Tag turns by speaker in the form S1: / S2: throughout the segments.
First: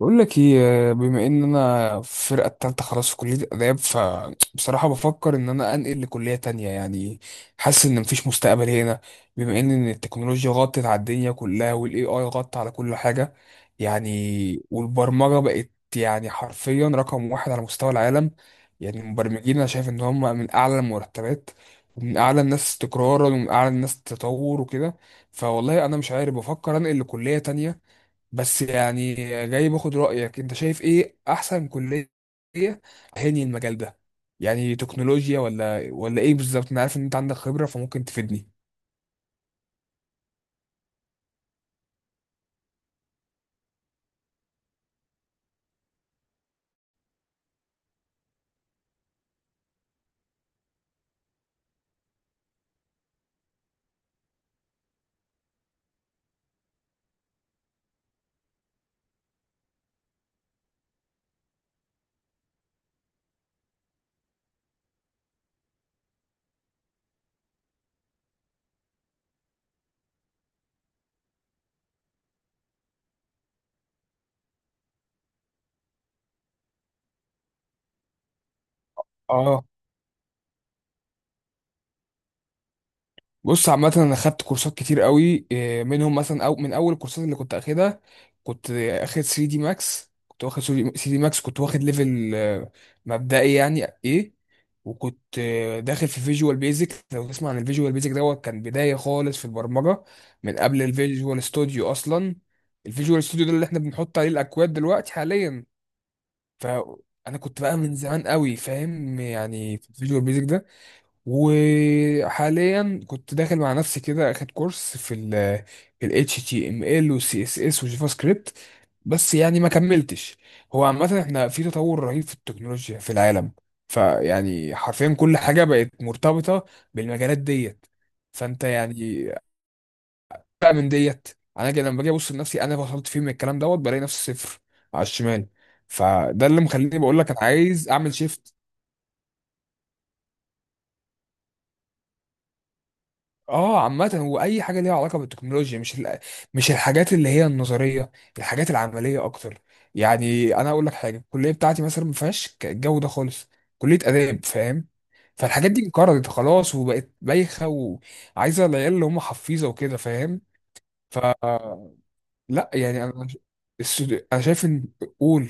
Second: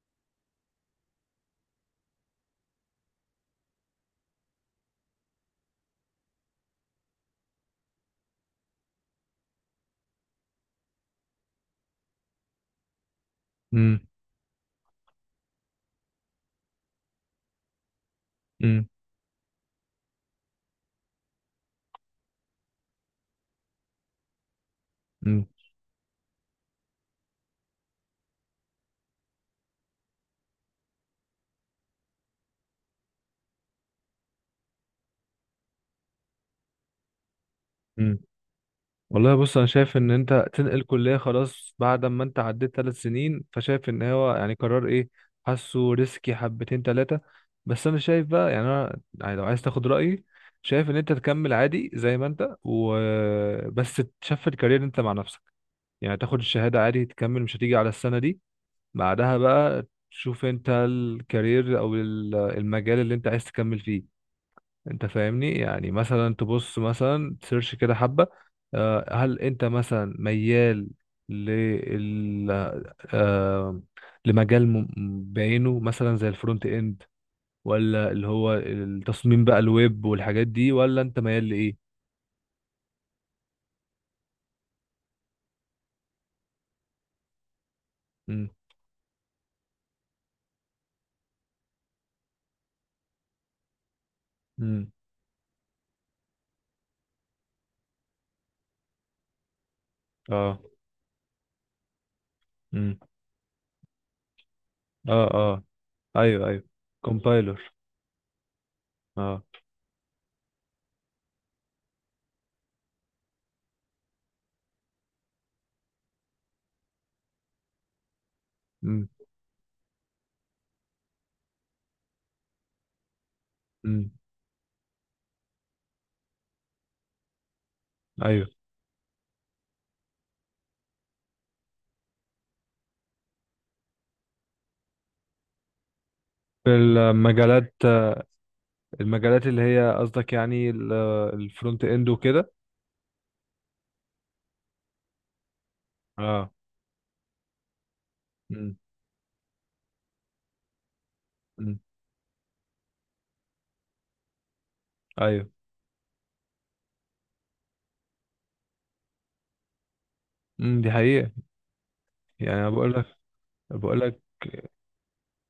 S1: بقول لك ايه، بما ان انا في الفرقه التالتة خلاص في كليه اداب، فبصراحه بفكر ان انا انقل لكليه تانية يعني. حاسس ان مفيش مستقبل هنا، بما ان التكنولوجيا غطت على الدنيا كلها، والاي اي غطى على كل حاجه.
S2: امم
S1: يعني والبرمجه بقت يعني حرفيا رقم واحد على مستوى العالم.
S2: امم
S1: يعني المبرمجين انا شايف ان هم من اعلى المرتبات، ومن اعلى الناس استقرارا، ومن اعلى الناس تطور وكده.
S2: امم
S1: فوالله انا مش عارف، بفكر انقل لكليه تانية. بس يعني جاي باخد رأيك، انت شايف ايه احسن كلية هني المجال ده؟ يعني تكنولوجيا ولا ايه بالظبط؟ انا عارف ان انت عندك خبرة فممكن
S2: امم
S1: تفيدني.
S2: والله، بص، انا شايف ان انت تنقل كليه خلاص بعد ما انت عديت ثلاث سنين، فشايف ان هو يعني قرار ايه. حاسه ريسكي حبتين ثلاثه. بس انا شايف بقى، يعني انا يعني لو عايز تاخد رايي، شايف ان انت تكمل عادي زي ما انت وبس. تشفت كارير انت مع نفسك، يعني تاخد الشهاده عادي، تكمل، مش هتيجي على السنه دي. بعدها بقى تشوف انت الكارير او المجال اللي انت عايز تكمل فيه. انت فاهمني؟ يعني مثلا تبص، مثلا تسيرش كده حبة. هل انت مثلا ميال لل آه، لمجال بعينه، مثلا زي الفرونت اند، ولا اللي هو التصميم بقى،
S1: اه،
S2: الويب والحاجات دي، ولا انت ميال لايه؟
S1: بص عامة أنا خدت كورسات كتير قوي إيه، منهم مثلا أو من أول الكورسات اللي كنت أخدها.
S2: امم.
S1: كنت واخد 3 دي ماكس، كنت واخد ليفل مبدئي يعني إيه.
S2: امم.
S1: وكنت داخل في فيجوال بيزك. لو تسمع عن الفيجوال بيزك دوت، كان بداية خالص في البرمجة من
S2: اه.
S1: قبل الفيجوال ستوديو أصلا.
S2: امم.
S1: الفيجوال ستوديو ده اللي إحنا بنحط عليه الأكواد دلوقتي
S2: اه. اه.
S1: حاليا.
S2: ايوه. ايوه.
S1: فأنا كنت
S2: كومبايلر.
S1: بقى من زمان قوي فاهم
S2: اه.
S1: يعني في الفيجوال بيزك ده. وحاليا كنت داخل مع نفسي كده اخد كورس في ال HTML و CSS و جافا سكريبت،
S2: امم.
S1: بس يعني ما كملتش. هو عامة احنا في تطور رهيب في التكنولوجيا في العالم.
S2: امم.
S1: فيعني حرفيا كل حاجة بقت مرتبطة بالمجالات ديت.
S2: ايوه.
S1: فانت يعني بقى من ديت، انا لما باجي ابص لنفسي انا وصلت فين من الكلام دوت، بلاقي نفسي صفر على الشمال. فده اللي
S2: في
S1: مخليني بقول لك انا
S2: المجالات،
S1: عايز اعمل شيفت.
S2: المجالات اللي هي قصدك يعني، الفرونت اند وكده.
S1: اه، عامة هو أي حاجة ليها علاقة بالتكنولوجيا، مش
S2: اه.
S1: مش الحاجات اللي هي النظرية، الحاجات العملية أكتر. يعني أنا أقول لك حاجة، الكلية
S2: امم.
S1: بتاعتي مثلا ما فيهاش الجو ده خالص. كلية آداب فاهم.
S2: ايوه.
S1: فالحاجات دي انقرضت خلاص وبقت بايخة، وعايزة العيال اللي هم حفيظة وكده فاهم.
S2: امم، دي
S1: ف
S2: حقيقة. يعني انا
S1: لا
S2: بقول
S1: يعني
S2: لك،
S1: أنا
S2: بقول لك.
S1: أنا شايف إن، قول.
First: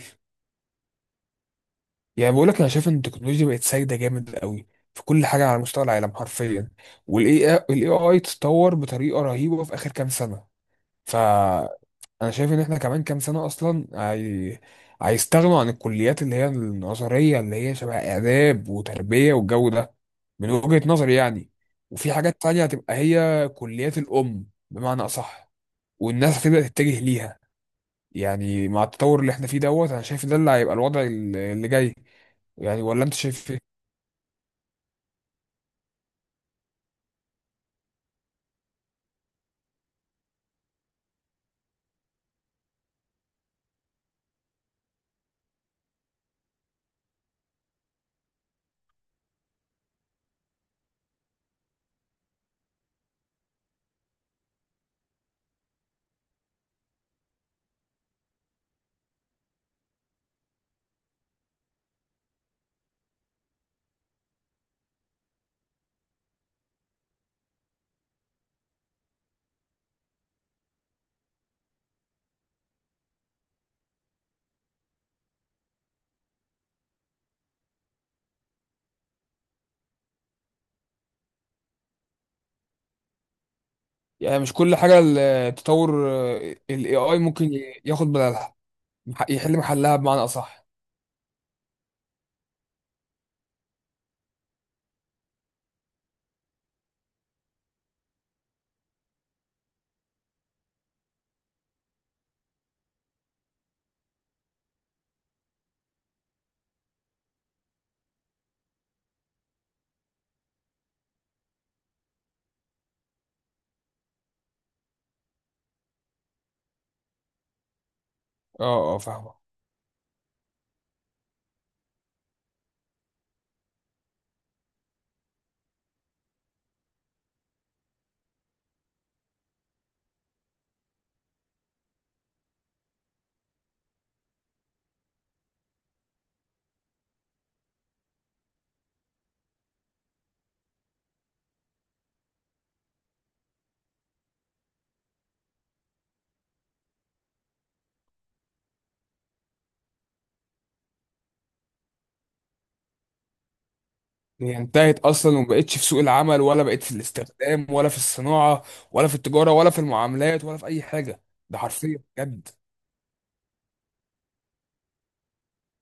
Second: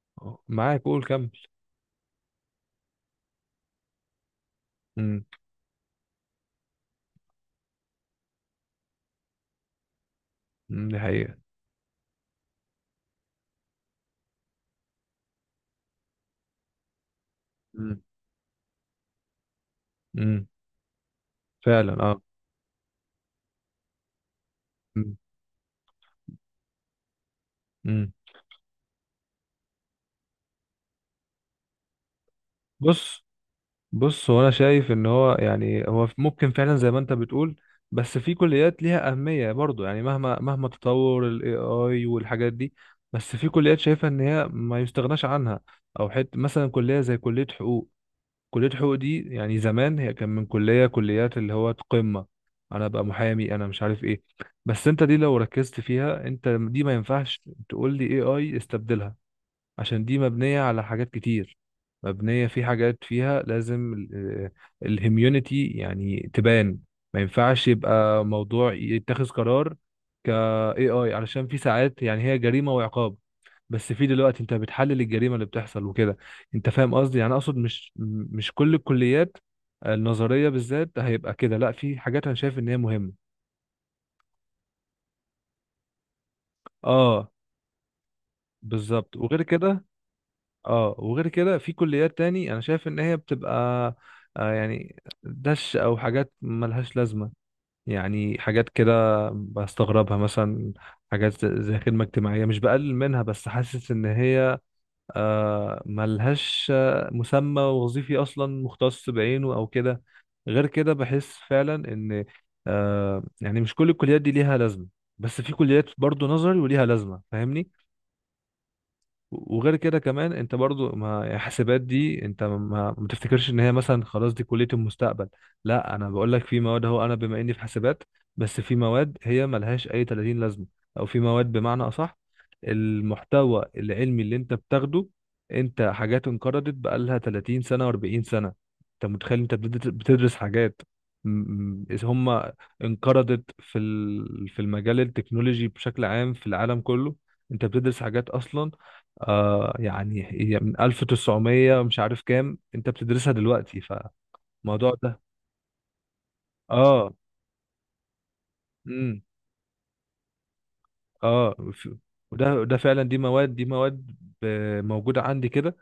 S2: معاك، قول كمل.
S1: يعني بقول لك أنا شايف إن التكنولوجيا بقت سايدة جامد قوي في
S2: امم.
S1: كل حاجة على مستوى العالم حرفيا. والاي اي تطور بطريقه رهيبه في اخر كام سنه.
S2: أمم، دي حقيقة.
S1: فانا شايف ان احنا كمان كام سنه اصلا هيستغنوا عن الكليات اللي هي النظريه، اللي هي شبه
S2: امم.
S1: اداب وتربيه والجو ده،
S2: أمم،
S1: من وجهه نظري يعني.
S2: فعلا
S1: وفي
S2: اه.
S1: حاجات تانية هتبقى هي كليات الام بمعنى
S2: امم.
S1: اصح، والناس هتبدا تتجه ليها.
S2: أمم.
S1: يعني مع التطور اللي احنا فيه دوت انا شايف ده اللي هيبقى الوضع اللي جاي، يعني ولا انت
S2: بص
S1: شايف ايه؟
S2: بص, هو انا شايف ان هو يعني هو ممكن فعلا زي ما انت بتقول، بس في كليات ليها اهمية برضو، يعني مهما مهما تطور الاي اي والحاجات دي، بس في كليات شايفة ان هي ما يستغناش عنها، او حت مثلا كلية زي كلية حقوق. كلية حقوق دي، يعني زمان هي كان من كلية كليات اللي هو قمة. أنا أبقى محامي، أنا مش عارف إيه. بس أنت دي، لو ركزت فيها أنت، دي ما ينفعش تقول لي AI استبدلها، عشان دي مبنية على حاجات كتير، مبنية في حاجات فيها لازم الهيميونيتي يعني تبان. ما ينفعش يبقى موضوع يتخذ قرار ك AI، علشان في ساعات يعني هي جريمة وعقاب، بس في دلوقتي انت بتحلل الجريمة اللي بتحصل وكده. انت فاهم قصدي؟ يعني اقصد مش كل الكليات النظرية بالذات هيبقى كده، لا، في حاجات انا شايف ان هي مهمة.
S1: يعني مش كل حاجه التطور، الاي اي
S2: اه،
S1: ممكن ياخد بدلها،
S2: بالظبط. وغير
S1: يحل
S2: كده
S1: محلها بمعنى اصح.
S2: اه، وغير كده في كليات تاني انا شايف ان هي بتبقى آه يعني دش او حاجات ملهاش لازمه. يعني حاجات كده بستغربها، مثلا حاجات زي خدمه اجتماعيه. مش بقلل منها، بس حاسس ان هي ملهاش مسمى وظيفي اصلا مختص بعينه او كده. غير كده بحس فعلا ان مش كل الكليات دي ليها لازمه، بس في كليات برضو نظري وليها لازمه، فاهمني؟
S1: اه، اه، فاهمك.
S2: وغير كده كمان، انت برضو ما يعني، حسابات دي انت ما تفتكرش ان هي مثلا خلاص دي كلية المستقبل. لا، انا بقول لك في مواد، اهو انا بما اني في حسابات، بس في مواد هي ملهاش اي 30 لازمة، او في مواد بمعنى اصح، المحتوى العلمي اللي انت بتاخده، انت حاجات انقرضت بقالها 30 سنة و40 سنة. انت متخيل انت بتدرس بتدرس حاجات م- هم انقرضت في في المجال التكنولوجي بشكل عام في العالم كله. انت بتدرس حاجات اصلا هي من 1900 مش عارف كام، انت بتدرسها دلوقتي.
S1: هي
S2: فالموضوع
S1: انتهت
S2: ده
S1: اصلا وما بقتش في سوق العمل، ولا بقت في
S2: اه،
S1: الاستخدام، ولا في الصناعه، ولا في
S2: امم،
S1: التجاره، ولا في المعاملات، ولا في اي حاجه.
S2: اه،
S1: ده حرفيا بجد.
S2: وده ده فعلا، دي مواد، دي مواد موجودة عندي كده.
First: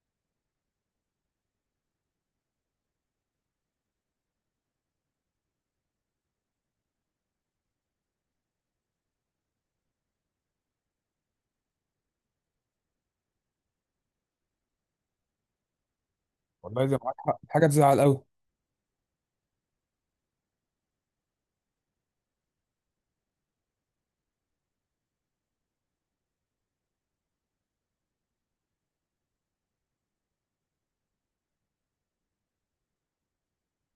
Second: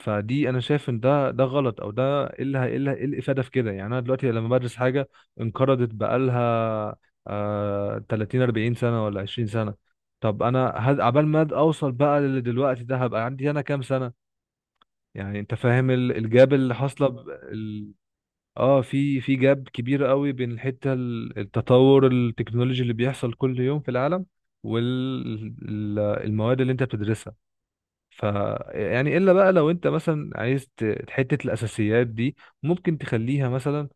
S2: فدي انا شايف ان ده غلط، او ده ايه إيه الافادة في كده؟ يعني انا دلوقتي لما بدرس حاجة انقرضت بقالها 30 40 سنة ولا 20 سنة، طب انا عبال ما اوصل بقى للي دلوقتي ده، هبقى عندي انا كام سنة؟ يعني انت فاهم الجاب اللي
S1: والله زي معاك
S2: حاصله.
S1: حق، حاجه تزعل قوي.
S2: اه، في في جاب كبير قوي بين الحته، التطور التكنولوجي اللي بيحصل كل يوم في العالم والمواد اللي انت بتدرسها. ف يعني الا بقى، لو انت مثلا عايز حته الاساسيات دي ممكن تخليها مثلا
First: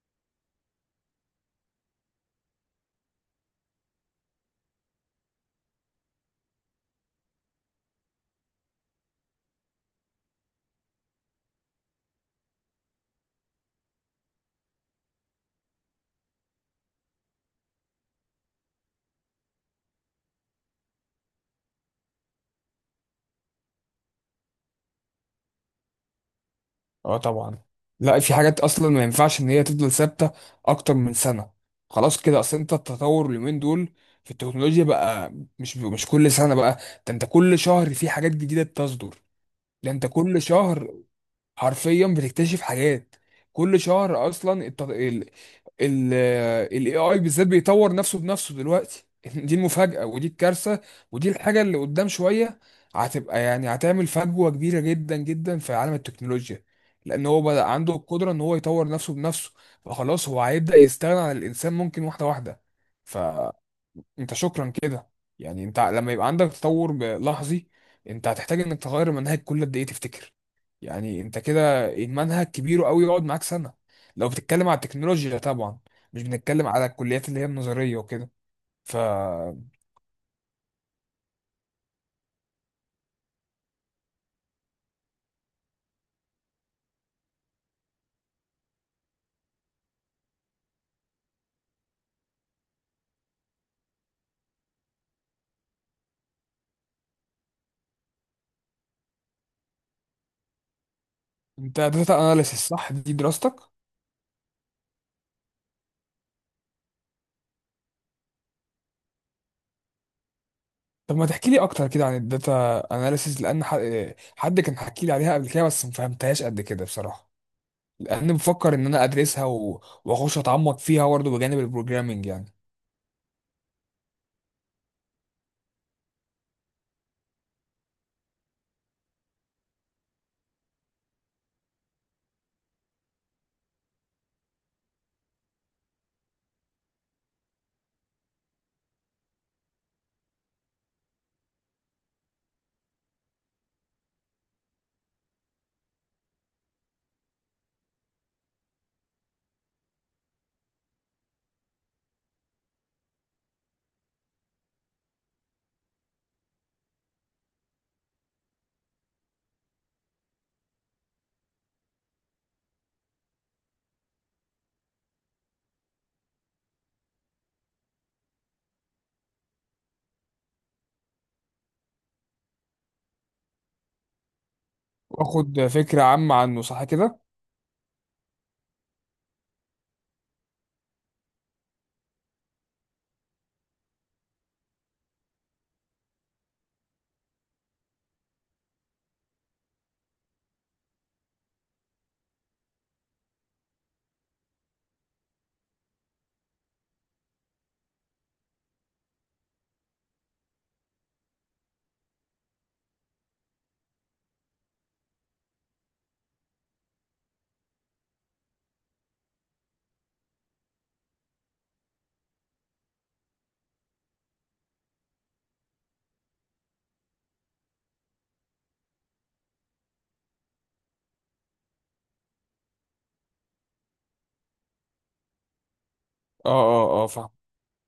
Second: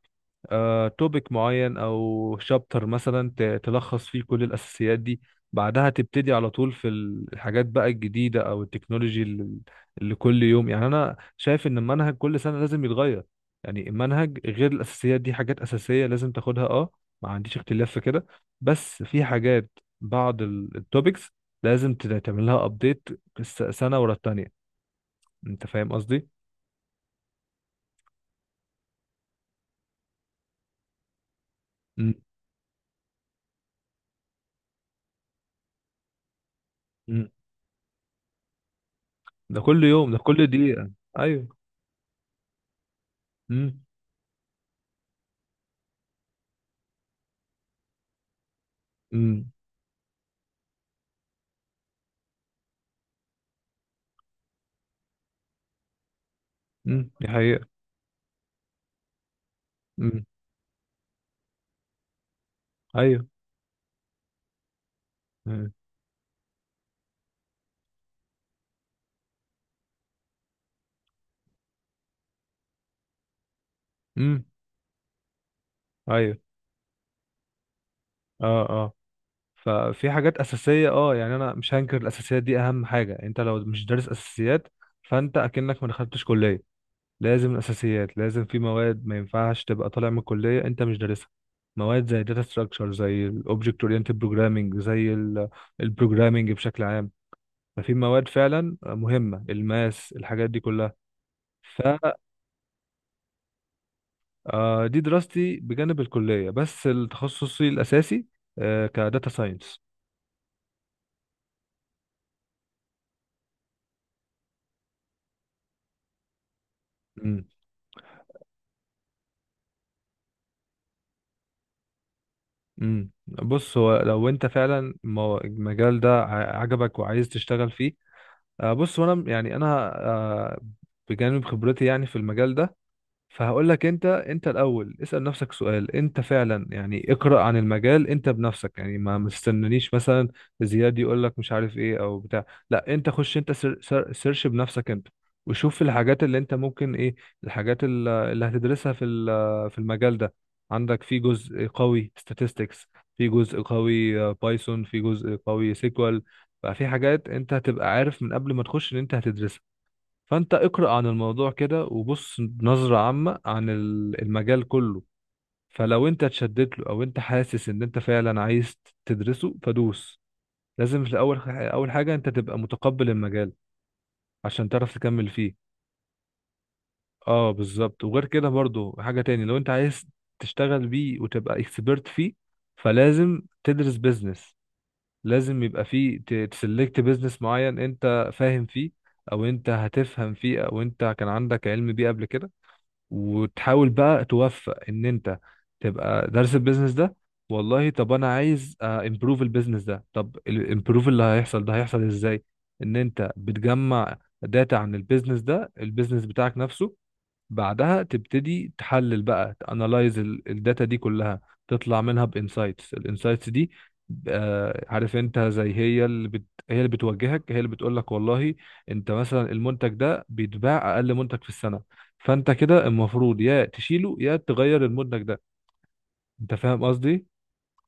S2: توبيك معين او شابتر مثلا، تلخص فيه كل الاساسيات دي، بعدها تبتدي على طول في الحاجات بقى الجديده او التكنولوجي اللي اللي كل يوم. يعني انا شايف ان المنهج كل سنه لازم يتغير. يعني المنهج غير الاساسيات دي، حاجات اساسيه لازم تاخدها اه، ما عنديش اختلاف في كده، بس في حاجات، بعض التوبكس، لازم تعملها ابديت سنه ورا التانيه. انت فاهم قصدي؟
S1: اه طبعا، لا في حاجات اصلا ما ينفعش ان هي تفضل ثابته اكتر من سنه.
S2: م-
S1: خلاص كده، اصل انت التطور اليومين دول في التكنولوجيا بقى مش كل سنه بقى. ده انت
S2: م.
S1: كل شهر في حاجات جديده بتصدر.
S2: ده كل
S1: ده انت
S2: يوم، ده
S1: كل
S2: كل دقيقه.
S1: شهر
S2: ايوه.
S1: حرفيا بتكتشف حاجات. كل
S2: م-
S1: شهر اصلا الت... ال ال الاي اي بالذات بيطور نفسه بنفسه دلوقتي
S2: م.
S1: دي المفاجأة ودي الكارثة. ودي الحاجة اللي قدام شوية هتبقى، يعني هتعمل فجوة كبيرة جدا جدا في عالم التكنولوجيا.
S2: امم،
S1: لان
S2: دي
S1: هو بدأ
S2: حقيقة.
S1: عنده القدرة ان هو يطور نفسه بنفسه.
S2: امم.
S1: فخلاص هو هيبدأ يستغنى عن الانسان ممكن، واحدة واحدة.
S2: ايوه.
S1: انت شكرا كده، يعني
S2: آه.
S1: انت لما يبقى عندك تطور لحظي، انت هتحتاج انك تغير المنهج كل قد ايه تفتكر؟ يعني انت كده المنهج كبير قوي يقعد معاك سنة، لو
S2: امم.
S1: بتتكلم على التكنولوجيا طبعا. مش
S2: ايوه.
S1: بنتكلم على الكليات اللي هي النظرية وكده.
S2: اه. اه.
S1: فانت
S2: ففي حاجات اساسية اه، يعني انا مش هنكر الاساسيات دي، اهم حاجة. انت لو مش دارس اساسيات، فانت اكنك ما دخلتش كلية. لازم الاساسيات، لازم في مواد ما ينفعش تبقى طالع من الكلية انت مش دارسها. مواد زي داتا ستراكشر، زي الاوبجكت اورينتد بروجرامنج، زي البروجرامنج بشكل عام. ففي مواد فعلا مهمة، الماس الحاجات دي كلها.
S1: داتا اناليسيس صح دي دراستك؟
S2: دي دراستي بجانب الكلية، بس التخصصي الأساسي كداتا ساينس.
S1: طب ما تحكي لي اكتر كده عن الداتا اناليسيس، لان حد كان حكي لي عليها قبل كده، بس ما فهمتهاش قد كده بصراحة.
S2: امم.
S1: لان بفكر ان انا ادرسها واخش اتعمق فيها برضه بجانب البروجرامينج يعني.
S2: امم، بص، هو لو انت فعلا المجال ده عجبك وعايز تشتغل فيه، بص، وانا يعني انا بجانب خبرتي يعني في المجال ده، فهقول لك، انت انت الاول اسال نفسك سؤال، انت فعلا يعني اقرا عن المجال انت بنفسك، يعني ما تستنانيش مثلا زياد يقول لك مش عارف ايه او بتاع. لا، انت خش انت، سر سر سيرش بنفسك انت، وشوف الحاجات اللي انت ممكن ايه، الحاجات اللي هتدرسها في في المجال ده. عندك في جزء قوي statistics، في جزء قوي بايثون، في جزء قوي سيكوال بقى. في حاجات انت هتبقى عارف من قبل ما تخش ان انت هتدرسها. فانت اقرأ عن الموضوع كده، وبص نظرة عامة عن المجال كله. فلو انت اتشدت له، او انت حاسس ان انت فعلا عايز تدرسه، فدوس. لازم في الاول، اول حاجة انت تبقى متقبل المجال، عشان تعرف تكمل فيه.
S1: واخد فكرة عامة عنه صح كده؟
S2: اه، بالظبط. وغير كده برضو، حاجة تاني، لو انت عايز تشتغل بيه وتبقى اكسبرت فيه، فلازم تدرس بيزنس. لازم يبقى فيه تسلكت بيزنس معين انت فاهم فيه، او انت هتفهم فيه، او انت كان عندك علم بيه قبل كده. وتحاول بقى توفق ان انت تبقى دارس البيزنس ده. والله، طب انا عايز امبروف البيزنس ده، طب الامبروف اللي هيحصل ده هيحصل ازاي؟ ان انت بتجمع داتا عن البيزنس ده، البيزنس بتاعك نفسه، بعدها تبتدي تحلل بقى، تانلايز الداتا دي كلها، تطلع منها بانسايتس. الانسايتس دي عارف انت، زي هي هي اللي بتوجهك، هي اللي بتقول لك، والله انت مثلا المنتج ده بيتباع اقل منتج في السنة، فانت كده المفروض يا تشيله يا تغير المنتج ده.
S1: اه،
S2: انت فاهم
S1: اه، اه،
S2: قصدي؟
S1: فاهم.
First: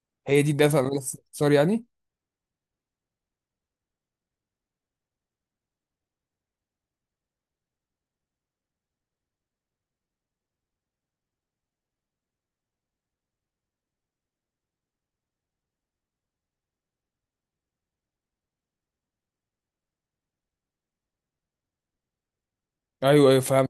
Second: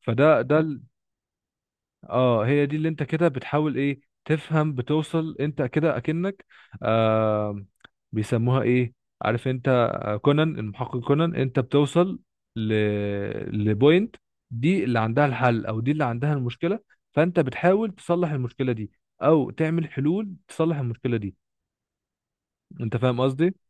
S2: فده
S1: هي دي
S2: ده.
S1: الدافع من الاختصار يعني؟
S2: اه، هي دي اللي انت كده بتحاول ايه تفهم، بتوصل انت كده اكنك آه بيسموها ايه؟ عارف انت كونان، المحقق كونان، انت بتوصل ل لبوينت، دي اللي عندها الحل او دي اللي عندها المشكلة، فانت بتحاول تصلح المشكلة دي او تعمل حلول تصلح المشكلة دي. انت فاهم
S1: ايوه، ايوه،
S2: قصدي؟
S1: فاهم.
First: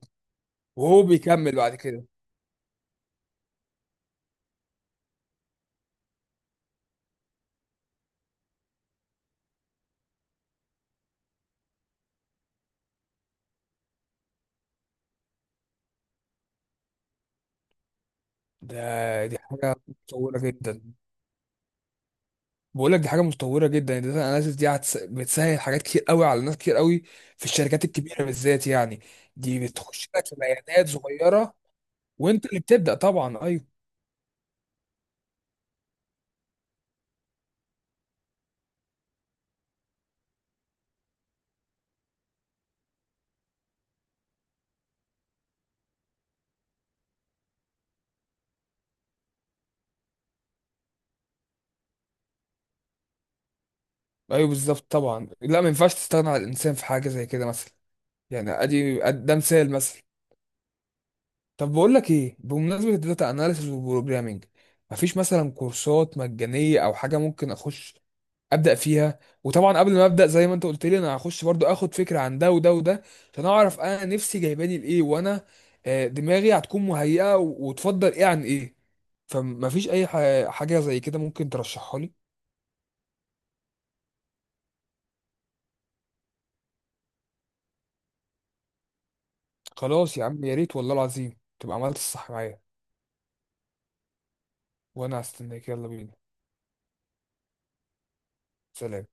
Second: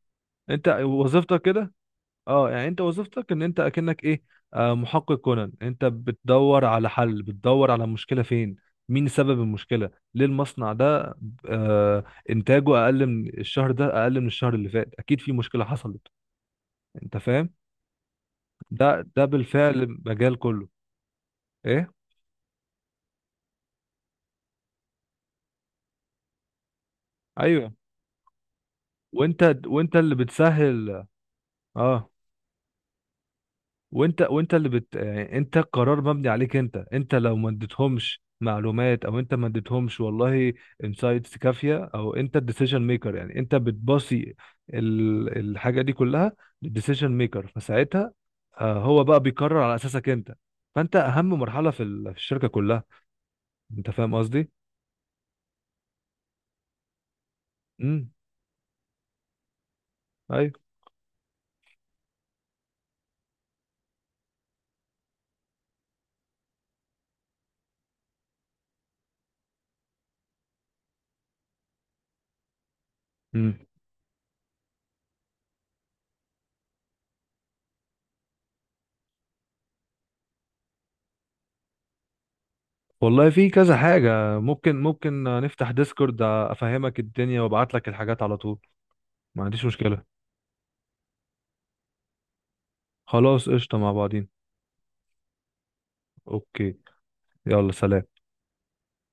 S2: انت
S1: وهو
S2: وظيفتك
S1: بيكمل
S2: كده.
S1: بعد كده.
S2: اه، يعني انت وظيفتك ان انت اكنك ايه، محقق كونان. انت بتدور على حل، بتدور على المشكله فين، مين سبب المشكله، ليه المصنع ده آه انتاجه اقل من الشهر ده، اقل من الشهر اللي فات، اكيد في مشكله حصلت. انت فاهم؟
S1: ده
S2: ده ده
S1: دي حاجة
S2: بالفعل مجال
S1: متطورة
S2: كله
S1: جدا.
S2: ايه.
S1: بقول لك دي حاجة متطورة جدا، الداتا اناليسيس دي بتسهل حاجات كتير قوي على ناس كتير قوي في
S2: ايوه،
S1: الشركات الكبيرة بالذات يعني.
S2: وانت
S1: دي
S2: وانت
S1: بتخش
S2: اللي
S1: لك في بيانات
S2: بتسهل.
S1: صغيرة،
S2: اه،
S1: وانت اللي بتبدأ طبعا. ايوه،
S2: وانت اللي يعني انت القرار مبني عليك انت. انت لو ما اديتهمش معلومات، او انت ما اديتهمش والله انسايتس كافيه، او انت الديسيجن ميكر يعني، انت بتباصي الحاجه دي كلها للديسيجن ميكر، فساعتها هو بقى بيقرر على اساسك انت. فانت اهم مرحله في في الشركه كلها. انت فاهم
S1: ايوه
S2: قصدي؟
S1: بالظبط طبعا، لا ما ينفعش تستغنى عن الانسان في حاجة زي كده مثلا.
S2: امم.
S1: يعني ادي ده مثال مثلا.
S2: ايوه.
S1: طب بقول لك ايه، بمناسبه الداتا اناليسيس والبروجرامينج، مفيش مثلا كورسات مجانيه او حاجه ممكن اخش ابدا فيها؟ وطبعا قبل ما ابدا، زي ما انت قلت لي، انا هخش برضو اخد فكره عن ده وده وده، عشان
S2: امم،
S1: اعرف انا نفسي جايباني لايه. وانا دماغي هتكون مهيئه وتفضل ايه عن ايه. فمفيش اي حاجه زي كده ممكن ترشحها لي؟
S2: والله في كذا حاجه، ممكن نفتح ديسكورد افهمك الدنيا وابعت لك الحاجات على طول، ما عنديش مشكله.
S1: خلاص يا عم، يا ريت والله العظيم تبقى عملت الصح معايا.
S2: خلاص، قشطه، مع بعضين.
S1: وانا هستناك. يلا بينا،
S2: اوكي، يلا سلام.
S1: سلام.